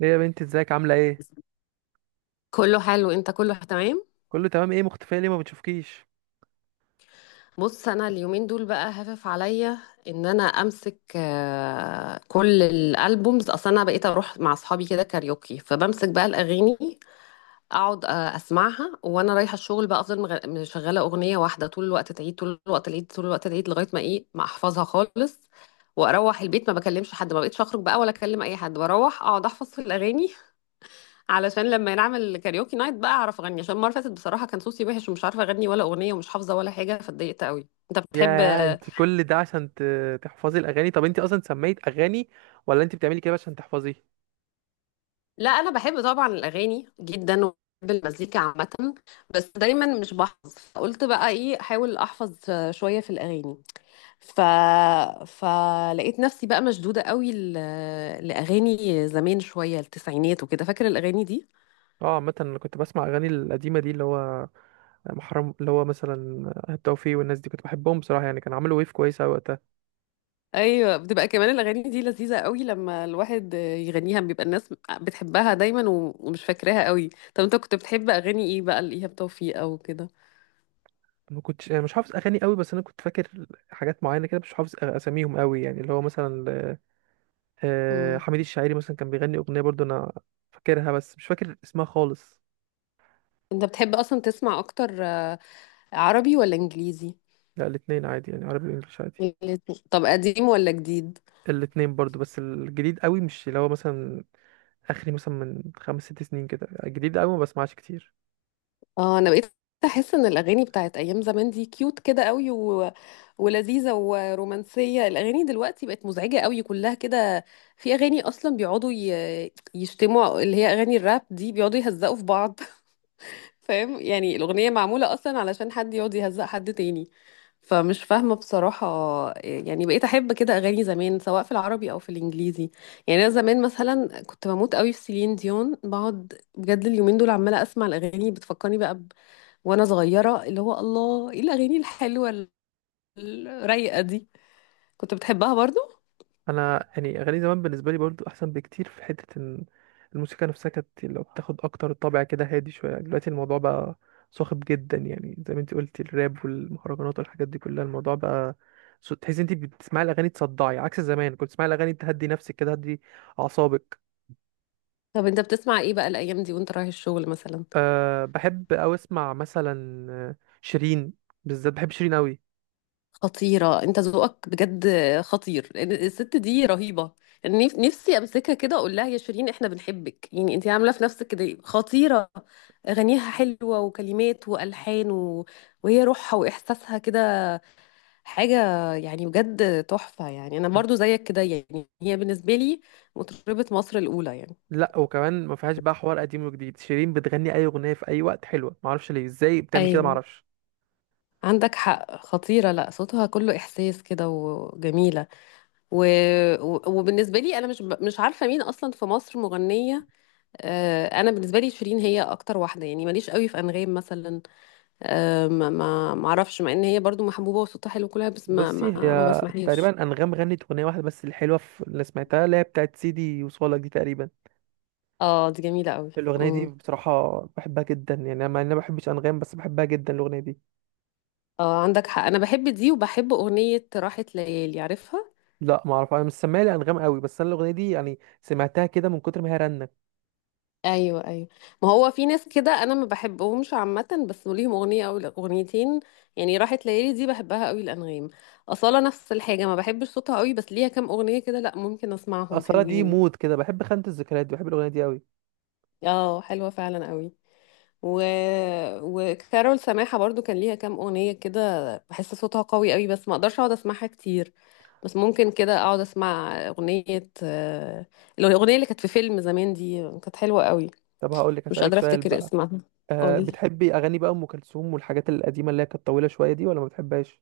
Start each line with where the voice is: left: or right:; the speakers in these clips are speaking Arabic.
right: ليه يا بنتي ازيك عاملة ايه؟
left: كله حلو انت، كله تمام.
right: كله تمام ايه مختفية ليه ما بتشوفكيش؟
left: بص انا اليومين دول بقى هفف عليا ان انا امسك، كل الالبومز. اصلا انا بقيت اروح مع اصحابي كده كاريوكي، فبمسك بقى الاغاني اقعد اسمعها وانا رايحه الشغل. بقى افضل مشغله اغنيه واحده طول الوقت، تعيد طول الوقت العيد طول الوقت العيد، لغايه ما ايه ما احفظها خالص. واروح البيت ما بكلمش حد، ما بقيتش اخرج بقى ولا اكلم اي حد، بروح اقعد احفظ في الاغاني، علشان لما نعمل كاريوكي نايت بقى اعرف اغني. عشان المره اللي فاتت بصراحه كان صوتي وحش، ومش عارفه اغني ولا اغنيه، ومش حافظه ولا حاجه، فاتضايقت قوي. انت بتحب؟
right: يا انت كل ده عشان تحفظي الأغاني؟ طب انت أصلا سميت أغاني ولا انت بتعملي كده عشان تحفظي؟
left: لا انا بحب طبعا الاغاني جدا، وبحب المزيكا عامه، بس دايما مش بحفظ، فقلت بقى ايه احاول احفظ شويه في الاغاني. ف فلقيت نفسي بقى مشدوده قوي لاغاني زمان شويه، التسعينات وكده. فاكر الاغاني دي؟
right: اه عامة انا كنت بسمع أغاني القديمة دي، اللي هو محرم، اللي هو مثلا التوفيق والناس دي، كنت بحبهم بصراحه. يعني كان عملوا ويف كويسه أوي وقتها.
left: ايوه، بتبقى كمان الاغاني دي لذيذه قوي، لما الواحد يغنيها بيبقى الناس بتحبها دايما ومش فاكراها قوي. طب انت كنت بتحب اغاني ايه بقى، لايهاب توفيق او كده؟
right: ما كنتش أنا مش حافظ اغاني قوي، بس انا كنت فاكر حاجات معينه كده، مش حافظ اساميهم قوي، يعني اللي هو مثلا
left: امم
right: حميد الشاعري مثلا كان بيغني اغنيه برضو، انا فاكرها بس مش فاكر اسمها خالص.
left: انت بتحب اصلا تسمع اكتر، عربي ولا انجليزي؟
right: لا الاثنين عادي، يعني عربي وانجلش عادي.
left: الاتنين. طب قديم ولا جديد؟
right: الاثنين برضو، بس الجديد قوي مش، اللي هو مثلا اخري مثلا من خمس ست سنين كده، الجديد قوي ما بسمعش كتير.
left: اه انا بقيت احس ان الاغاني بتاعت ايام زمان دي كيوت كده قوي ولذيذه ورومانسيه. الاغاني دلوقتي بقت مزعجه قوي كلها كده. في اغاني اصلا بيقعدوا يشتموا، اللي هي اغاني الراب دي بيقعدوا يهزقوا في بعض فاهم يعني الاغنيه معموله اصلا علشان حد يقعد يهزق حد تاني، فمش فاهمه بصراحه. يعني بقيت احب كده اغاني زمان، سواء في العربي او في الانجليزي. يعني انا زمان مثلا كنت بموت قوي في سيلين ديون، بقعد بجد اليومين دول عماله اسمع الاغاني بتفكرني بقى وانا صغيره. اللي هو الله، ايه الاغاني الحلوه الرايقه دي! كنت بتحبها برضو؟
right: انا يعني اغاني زمان بالنسبه لي برضو احسن بكتير، في حته ان الموسيقى نفسها كانت لو بتاخد اكتر طابع كده هادي شويه. دلوقتي الموضوع بقى صاخب جدا، يعني زي ما انت قلتي الراب والمهرجانات والحاجات دي كلها، الموضوع بقى تحسي انت بتسمعي الاغاني تصدعي، عكس زمان كنت تسمعي الاغاني تهدي نفسك كده، تهدي اعصابك.
left: طب انت بتسمع ايه بقى الايام دي وانت رايح الشغل مثلا؟
right: أه بحب او اسمع مثلا شيرين، بالذات بحب شيرين قوي.
left: خطيره، انت ذوقك بجد خطير، لأن الست دي رهيبه. يعني نفسي امسكها كده اقول لها يا شيرين احنا بنحبك، يعني انت عامله في نفسك كده إيه؟ خطيره. اغانيها حلوه، وكلمات، والحان، وهي روحها واحساسها كده حاجه، يعني بجد تحفه. يعني انا برضو زيك كده، يعني هي بالنسبه لي مطربه مصر الاولى يعني.
right: لا وكمان ما فيهاش بقى حوار قديم وجديد، شيرين بتغني اي اغنيه في اي وقت حلوه، ما اعرفش ليه، ازاي بتعمل كده ما
left: ايوه
right: اعرفش.
left: عندك حق، خطيرة. لا صوتها كله إحساس كده وجميلة، و... وبالنسبة لي أنا مش عارفة مين أصلا في مصر مغنية. أنا بالنسبة لي شيرين هي أكتر واحدة، يعني ماليش قوي في أنغام مثلا، ما أعرفش، مع إن هي برضو محبوبة وصوتها حلو كلها، بس
right: بصي
left: ما
right: هي
left: بسمعهاش.
right: تقريبا انغام غنت اغنيه واحده بس الحلوه في اللي سمعتها، اللي هي بتاعت سيدي وصالك دي تقريبا.
left: اه دي جميلة قوي.
right: الاغنيه دي بصراحه بحبها جدا، يعني انا مع اني ما بحبش انغام بس بحبها جدا الاغنيه دي.
left: اه عندك حق أنا بحب دي، وبحب أغنية راحت ليالي، عارفها؟
right: لا ما اعرف، انا مش سامعها لانغام قوي، بس انا الاغنيه دي يعني سمعتها كده من كتر ما هي رنه.
left: ايوه ايوه. ما هو في ناس كده انا ما بحبهمش عامه، بس ليهم اغنيه او اغنيتين. يعني راحت ليالي دي بحبها قوي الانغام. اصاله نفس الحاجه، ما بحبش صوتها قوي، بس ليها كام اغنيه كده، لا ممكن اسمعهم
right: اصلا دي
left: حلوين.
right: مود كده، بحب خانه الذكريات دي، بحب الاغنيه دي قوي.
left: اه حلوه فعلا قوي. و... وكارول سماحه برضو كان ليها كام اغنيه كده، بحس صوتها قوي قوي بس ما اقدرش اقعد اسمعها كتير. بس ممكن كده اقعد اسمع اغنيه، الاغنيه اللي كانت في فيلم زمان دي كانت حلوه قوي.
right: طب هقول لك
left: مش
right: اسالك
left: قادره
right: سؤال
left: افتكر
right: بقى،
left: اسمها.
right: أه
left: قولي.
right: بتحبي اغاني بقى ام كلثوم والحاجات القديمه اللي هي كانت طويله شويه دي، ولا ما بتحبهاش؟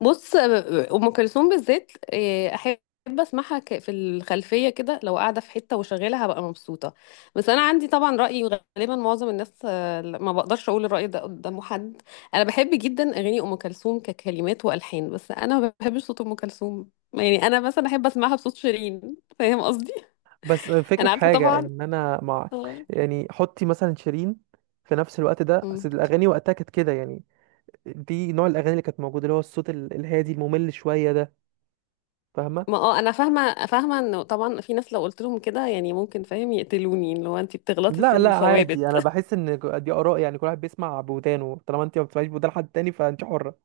left: بص ام كلثوم بالذات إيه، احب اسمعها في الخلفيه كده، لو قاعده في حته وشغاله هبقى مبسوطه. بس انا عندي طبعا راي غالبا معظم الناس، ما بقدرش اقول الراي ده قدام حد. انا بحب جدا اغاني ام كلثوم ككلمات والحان، بس انا ما بحبش صوت ام كلثوم. يعني انا مثلا احب اسمعها بصوت شيرين، فاهم قصدي؟
right: بس الفكرة
left: انا
right: في
left: عارفه
right: حاجة
left: طبعا.
right: ان انا مع،
left: آه.
right: يعني حطي مثلا شيرين في نفس الوقت ده،
left: مم.
right: اصل الاغاني وقتها كانت كده يعني، دي نوع الاغاني اللي كانت موجودة، اللي هو الصوت الهادي الممل شوية ده، فاهمة؟
left: ما اه انا فاهمه فاهمه انه طبعا في ناس لو قلت لهم كده يعني ممكن فاهم يقتلوني، اللي هو انت بتغلطي في
right: لا لا
left: الثوابت.
right: عادي، انا بحس ان دي اراء، يعني كل واحد بيسمع بودانه، طالما انت ما بتسمعيش بودان حد تاني فانت حرة.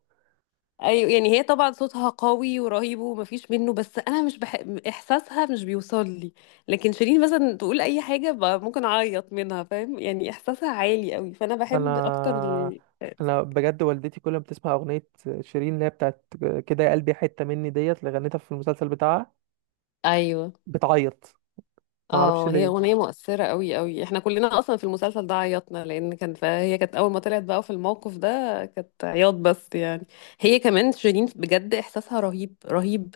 left: ايوه، يعني هي طبعا صوتها قوي ورهيب ومفيش منه، بس انا مش بح... احساسها مش بيوصل لي. لكن شيرين مثلا تقول اي حاجه ممكن اعيط منها، فاهم يعني احساسها عالي قوي، فانا
right: انا
left: بحب اكتر
right: انا بجد والدتي كل ما بتسمع اغنية شيرين اللي هي بتاعت كده، يا قلبي حتة مني ديت، اللي غنتها في المسلسل بتاعها،
left: ايوه.
right: بتعيط. ما اعرفش
left: اه هي
right: ليه.
left: اغنيه مؤثره قوي قوي، احنا كلنا اصلا في المسلسل ده عيطنا، لان كان فهي كانت اول ما طلعت بقى في الموقف ده كانت عياط بس يعني. هي كمان شيرين بجد احساسها رهيب رهيب،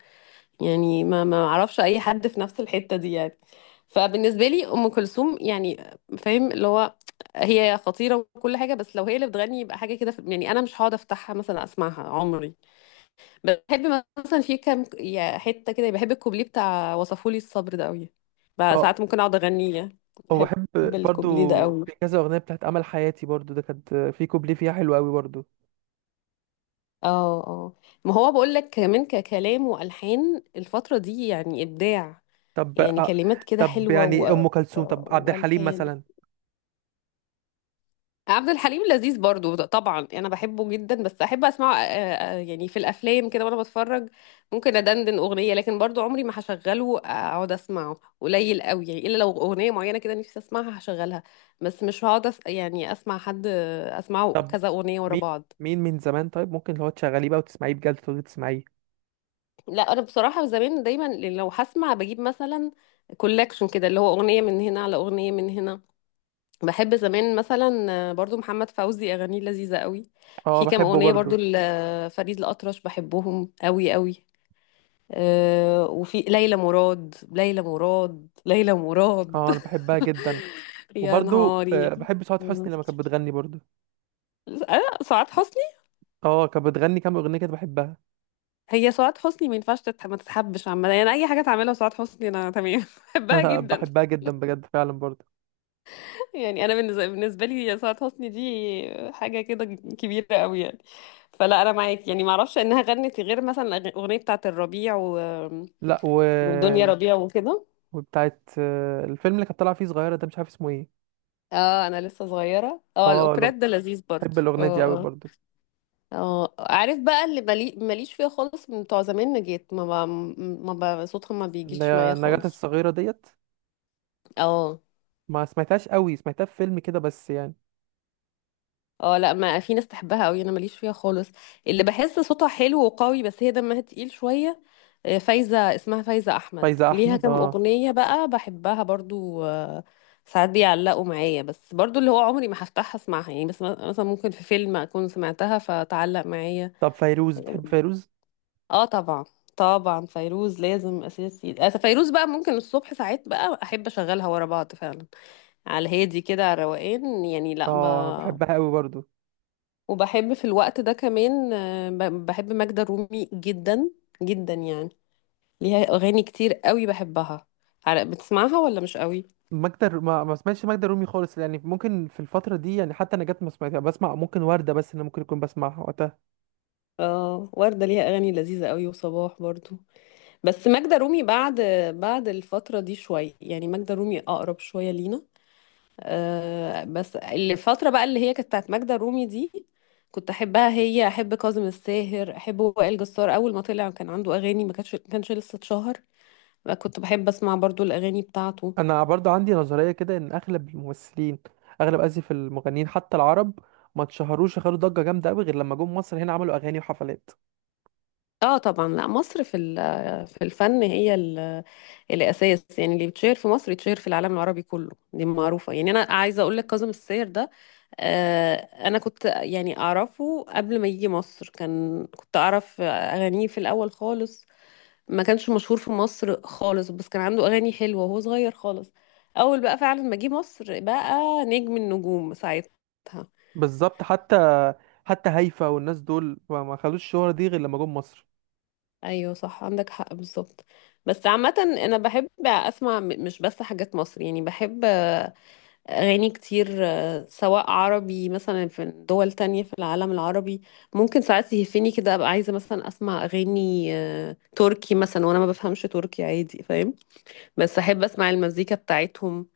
left: يعني ما اعرفش اي حد في نفس الحتة دي يعني. فبالنسبة لي ام كلثوم يعني، فاهم اللي هو هي خطيرة وكل حاجة، بس لو هي اللي بتغني يبقى حاجة كده يعني انا مش هقعد افتحها مثلا اسمعها عمري. بحب مثلا في كام يا حتة كده، بحب الكوبليه بتاع وصفولي الصبر ده قوي، بقى
right: آه.
left: ساعات ممكن اقعد اغنيه. بحب
right: وبحب برضو
left: الكوبليه ده قوي.
right: في كذا اغنيه، بتاعت امل حياتي برضو ده كانت في كوبليه فيها حلو قوي برضو.
left: اه اه. ما هو بقول لك كمان ككلام والحان الفترة دي يعني ابداع،
right: طب
left: يعني كلمات كده
right: طب
left: حلوة و...
right: يعني ام كلثوم،
left: آه،
right: طب عبد الحليم
left: والحان.
right: مثلا؟
left: عبد الحليم لذيذ برضو طبعا، انا بحبه جدا، بس احب اسمعه، يعني في الافلام كده وانا بتفرج. ممكن ادندن اغنيه، لكن برضو عمري ما هشغله اقعد اسمعه، قليل قوي يعني، الا لو اغنيه معينه كده نفسي اسمعها هشغلها. بس مش هقعد يعني اسمع حد، اسمعه
right: طب
left: كذا اغنيه ورا
right: مين
left: بعض.
right: مين من زمان طيب ممكن اللي هو تشغليه بقى وتسمعيه بجد تقعدي تسمعيه؟
left: لا انا بصراحه زمان دايما لو هسمع بجيب مثلا كولكشن كده، اللي هو اغنيه من هنا على اغنيه من هنا. بحب زمان مثلا، برضو محمد فوزي اغانيه لذيذه قوي.
right: اه
left: في كام
right: بحبه
left: اغنيه برضو
right: برضو.
left: لفريد الاطرش بحبهم قوي قوي. أه وفي ليلى مراد، ليلى مراد ليلى مراد
right: اه انا بحبها جدا.
left: يا
right: وبرضو
left: نهاري.
right: بحب سعاد
left: مم.
right: حسني لما كانت بتغني برضو.
left: أه سعاد حسني.
right: اه كانت بتغني كام اغنيه كده بحبها.
left: هي سعاد حسني ما ينفعش ما تتحبش عامه، يعني اي حاجه تعملها سعاد حسني انا تمام بحبها جدا.
right: بحبها جدا بجد فعلا برضو.
left: يعني انا بالنسبه لي سعاد حسني دي حاجه كده كبيره قوي يعني. فلا انا معاك، يعني ما اعرفش انها غنت غير مثلا الاغنيه بتاعه الربيع
right: لا و...
left: والدنيا ربيع وكده.
right: وبتاعت الفيلم اللي كانت طالعه فيه صغيره ده، مش عارف اسمه ايه.
left: اه انا لسه صغيره، اه
right: اه
left: الاوبريت
right: لو،
left: ده لذيذ برضه.
right: بحب الاغنيه دي قوي
left: اه اه.
right: برضو.
left: اه عارف بقى اللي ماليش فيها خالص من بتوع زمان، نجيت ما ب... ما ب... صوتها ما
right: اللي
left: بيجيش
right: هي
left: معايا
right: النجاة
left: خالص.
right: الصغيرة ديت،
left: اه.
right: ما سمعتهاش قوي، سمعتها في فيلم كده بس يعني.
left: اه لا، ما في ناس تحبها قوي، انا ماليش فيها خالص. اللي بحس صوتها حلو وقوي بس هي دمها تقيل شويه، فايزة، اسمها فايزة أحمد،
right: فايزة
left: ليها
right: أحمد
left: كام
right: اه.
left: أغنية بقى بحبها برضو. ساعات بيعلقوا معايا، بس برضو اللي هو عمري ما هفتحها اسمعها يعني، بس مثلا ممكن في فيلم أكون سمعتها فتعلق معايا.
right: طب فيروز، بتحب فيروز؟
left: اه طبعا. طبعا فيروز لازم أساسي. فيروز بقى ممكن الصبح ساعات بقى أحب أشغلها ورا بعض فعلا، على الهادي كده، على الروقان يعني.
right: اه بحبها قوي برضو.
left: وبحب في الوقت ده كمان، بحب ماجدة الرومي جدا جدا يعني، ليها اغاني كتير قوي بحبها. بتسمعها ولا مش قوي؟
right: ما سمعتش ماجدة الرومي خالص يعني، ممكن في الفترة دي يعني، حتى نجاة ما سمعتها، بسمع ممكن وردة، بس اللي ممكن يكون بسمعها وقتها.
left: اه وردة ليها اغاني لذيذة قوي، وصباح برضو. بس ماجدة رومي بعد، بعد الفترة دي شوية، يعني ماجدة رومي اقرب شوية لينا. آه بس الفترة بقى اللي هي كانت بتاعت ماجدة رومي دي كنت احبها، هي احب كاظم الساهر، احب وائل جسار اول ما طلع كان عنده اغاني، ما كانش لسه اتشهر، كنت بحب اسمع برضو الاغاني بتاعته.
right: أنا برضو عندي نظرية كده إن أغلب الممثلين، أغلب آسف المغنيين حتى العرب، ما اتشهروش، خدوا ضجة جامدة قوي غير لما جم مصر هنا، عملوا أغاني وحفلات.
left: اه طبعا، لا مصر في الفن هي الاساس يعني، اللي بيتشهر في مصر يتشهر في العالم العربي كله، دي معروفه. يعني انا عايزه اقول لك كاظم الساير ده، آه انا كنت يعني اعرفه قبل ما يجي مصر، كان كنت اعرف اغانيه في الاول خالص، ما كانش مشهور في مصر خالص، بس كان عنده اغاني حلوه وهو صغير خالص. اول بقى فعلا ما جه مصر بقى نجم النجوم ساعتها.
right: بالظبط، حتى حتى هيفا والناس دول ما خدوش الشهرة دي غير لما جم مصر.
left: ايوه صح عندك حق بالظبط. بس عامه انا بحب اسمع مش بس حاجات مصر، يعني بحب أغاني كتير، سواء عربي مثلا في دول تانية في العالم العربي. ممكن ساعات يهفني كده أبقى عايزة مثلا أسمع أغاني، تركي مثلا وأنا ما بفهمش تركي عادي فاهم، بس أحب أسمع المزيكا بتاعتهم.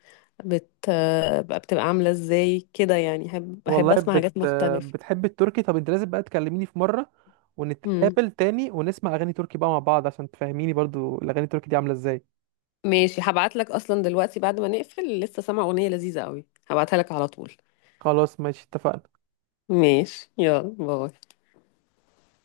left: بت... آه، بقى بتبقى عاملة إزاي كده يعني،
right: والله
left: أحب أسمع
right: بت...،
left: حاجات مختلفة.
right: بتحب التركي؟ طب انت لازم بقى تكلميني في مرة
left: مم.
right: ونتقابل تاني ونسمع اغاني تركي بقى مع بعض، عشان تفهميني برضو الاغاني التركي دي عاملة ازاي.
left: ماشي هبعت لك، أصلا دلوقتي بعد ما نقفل لسه سامعة أغنية لذيذة قوي، هبعتها لك على طول.
right: خلاص ماشي، اتفقنا.
left: ماشي يلا باي.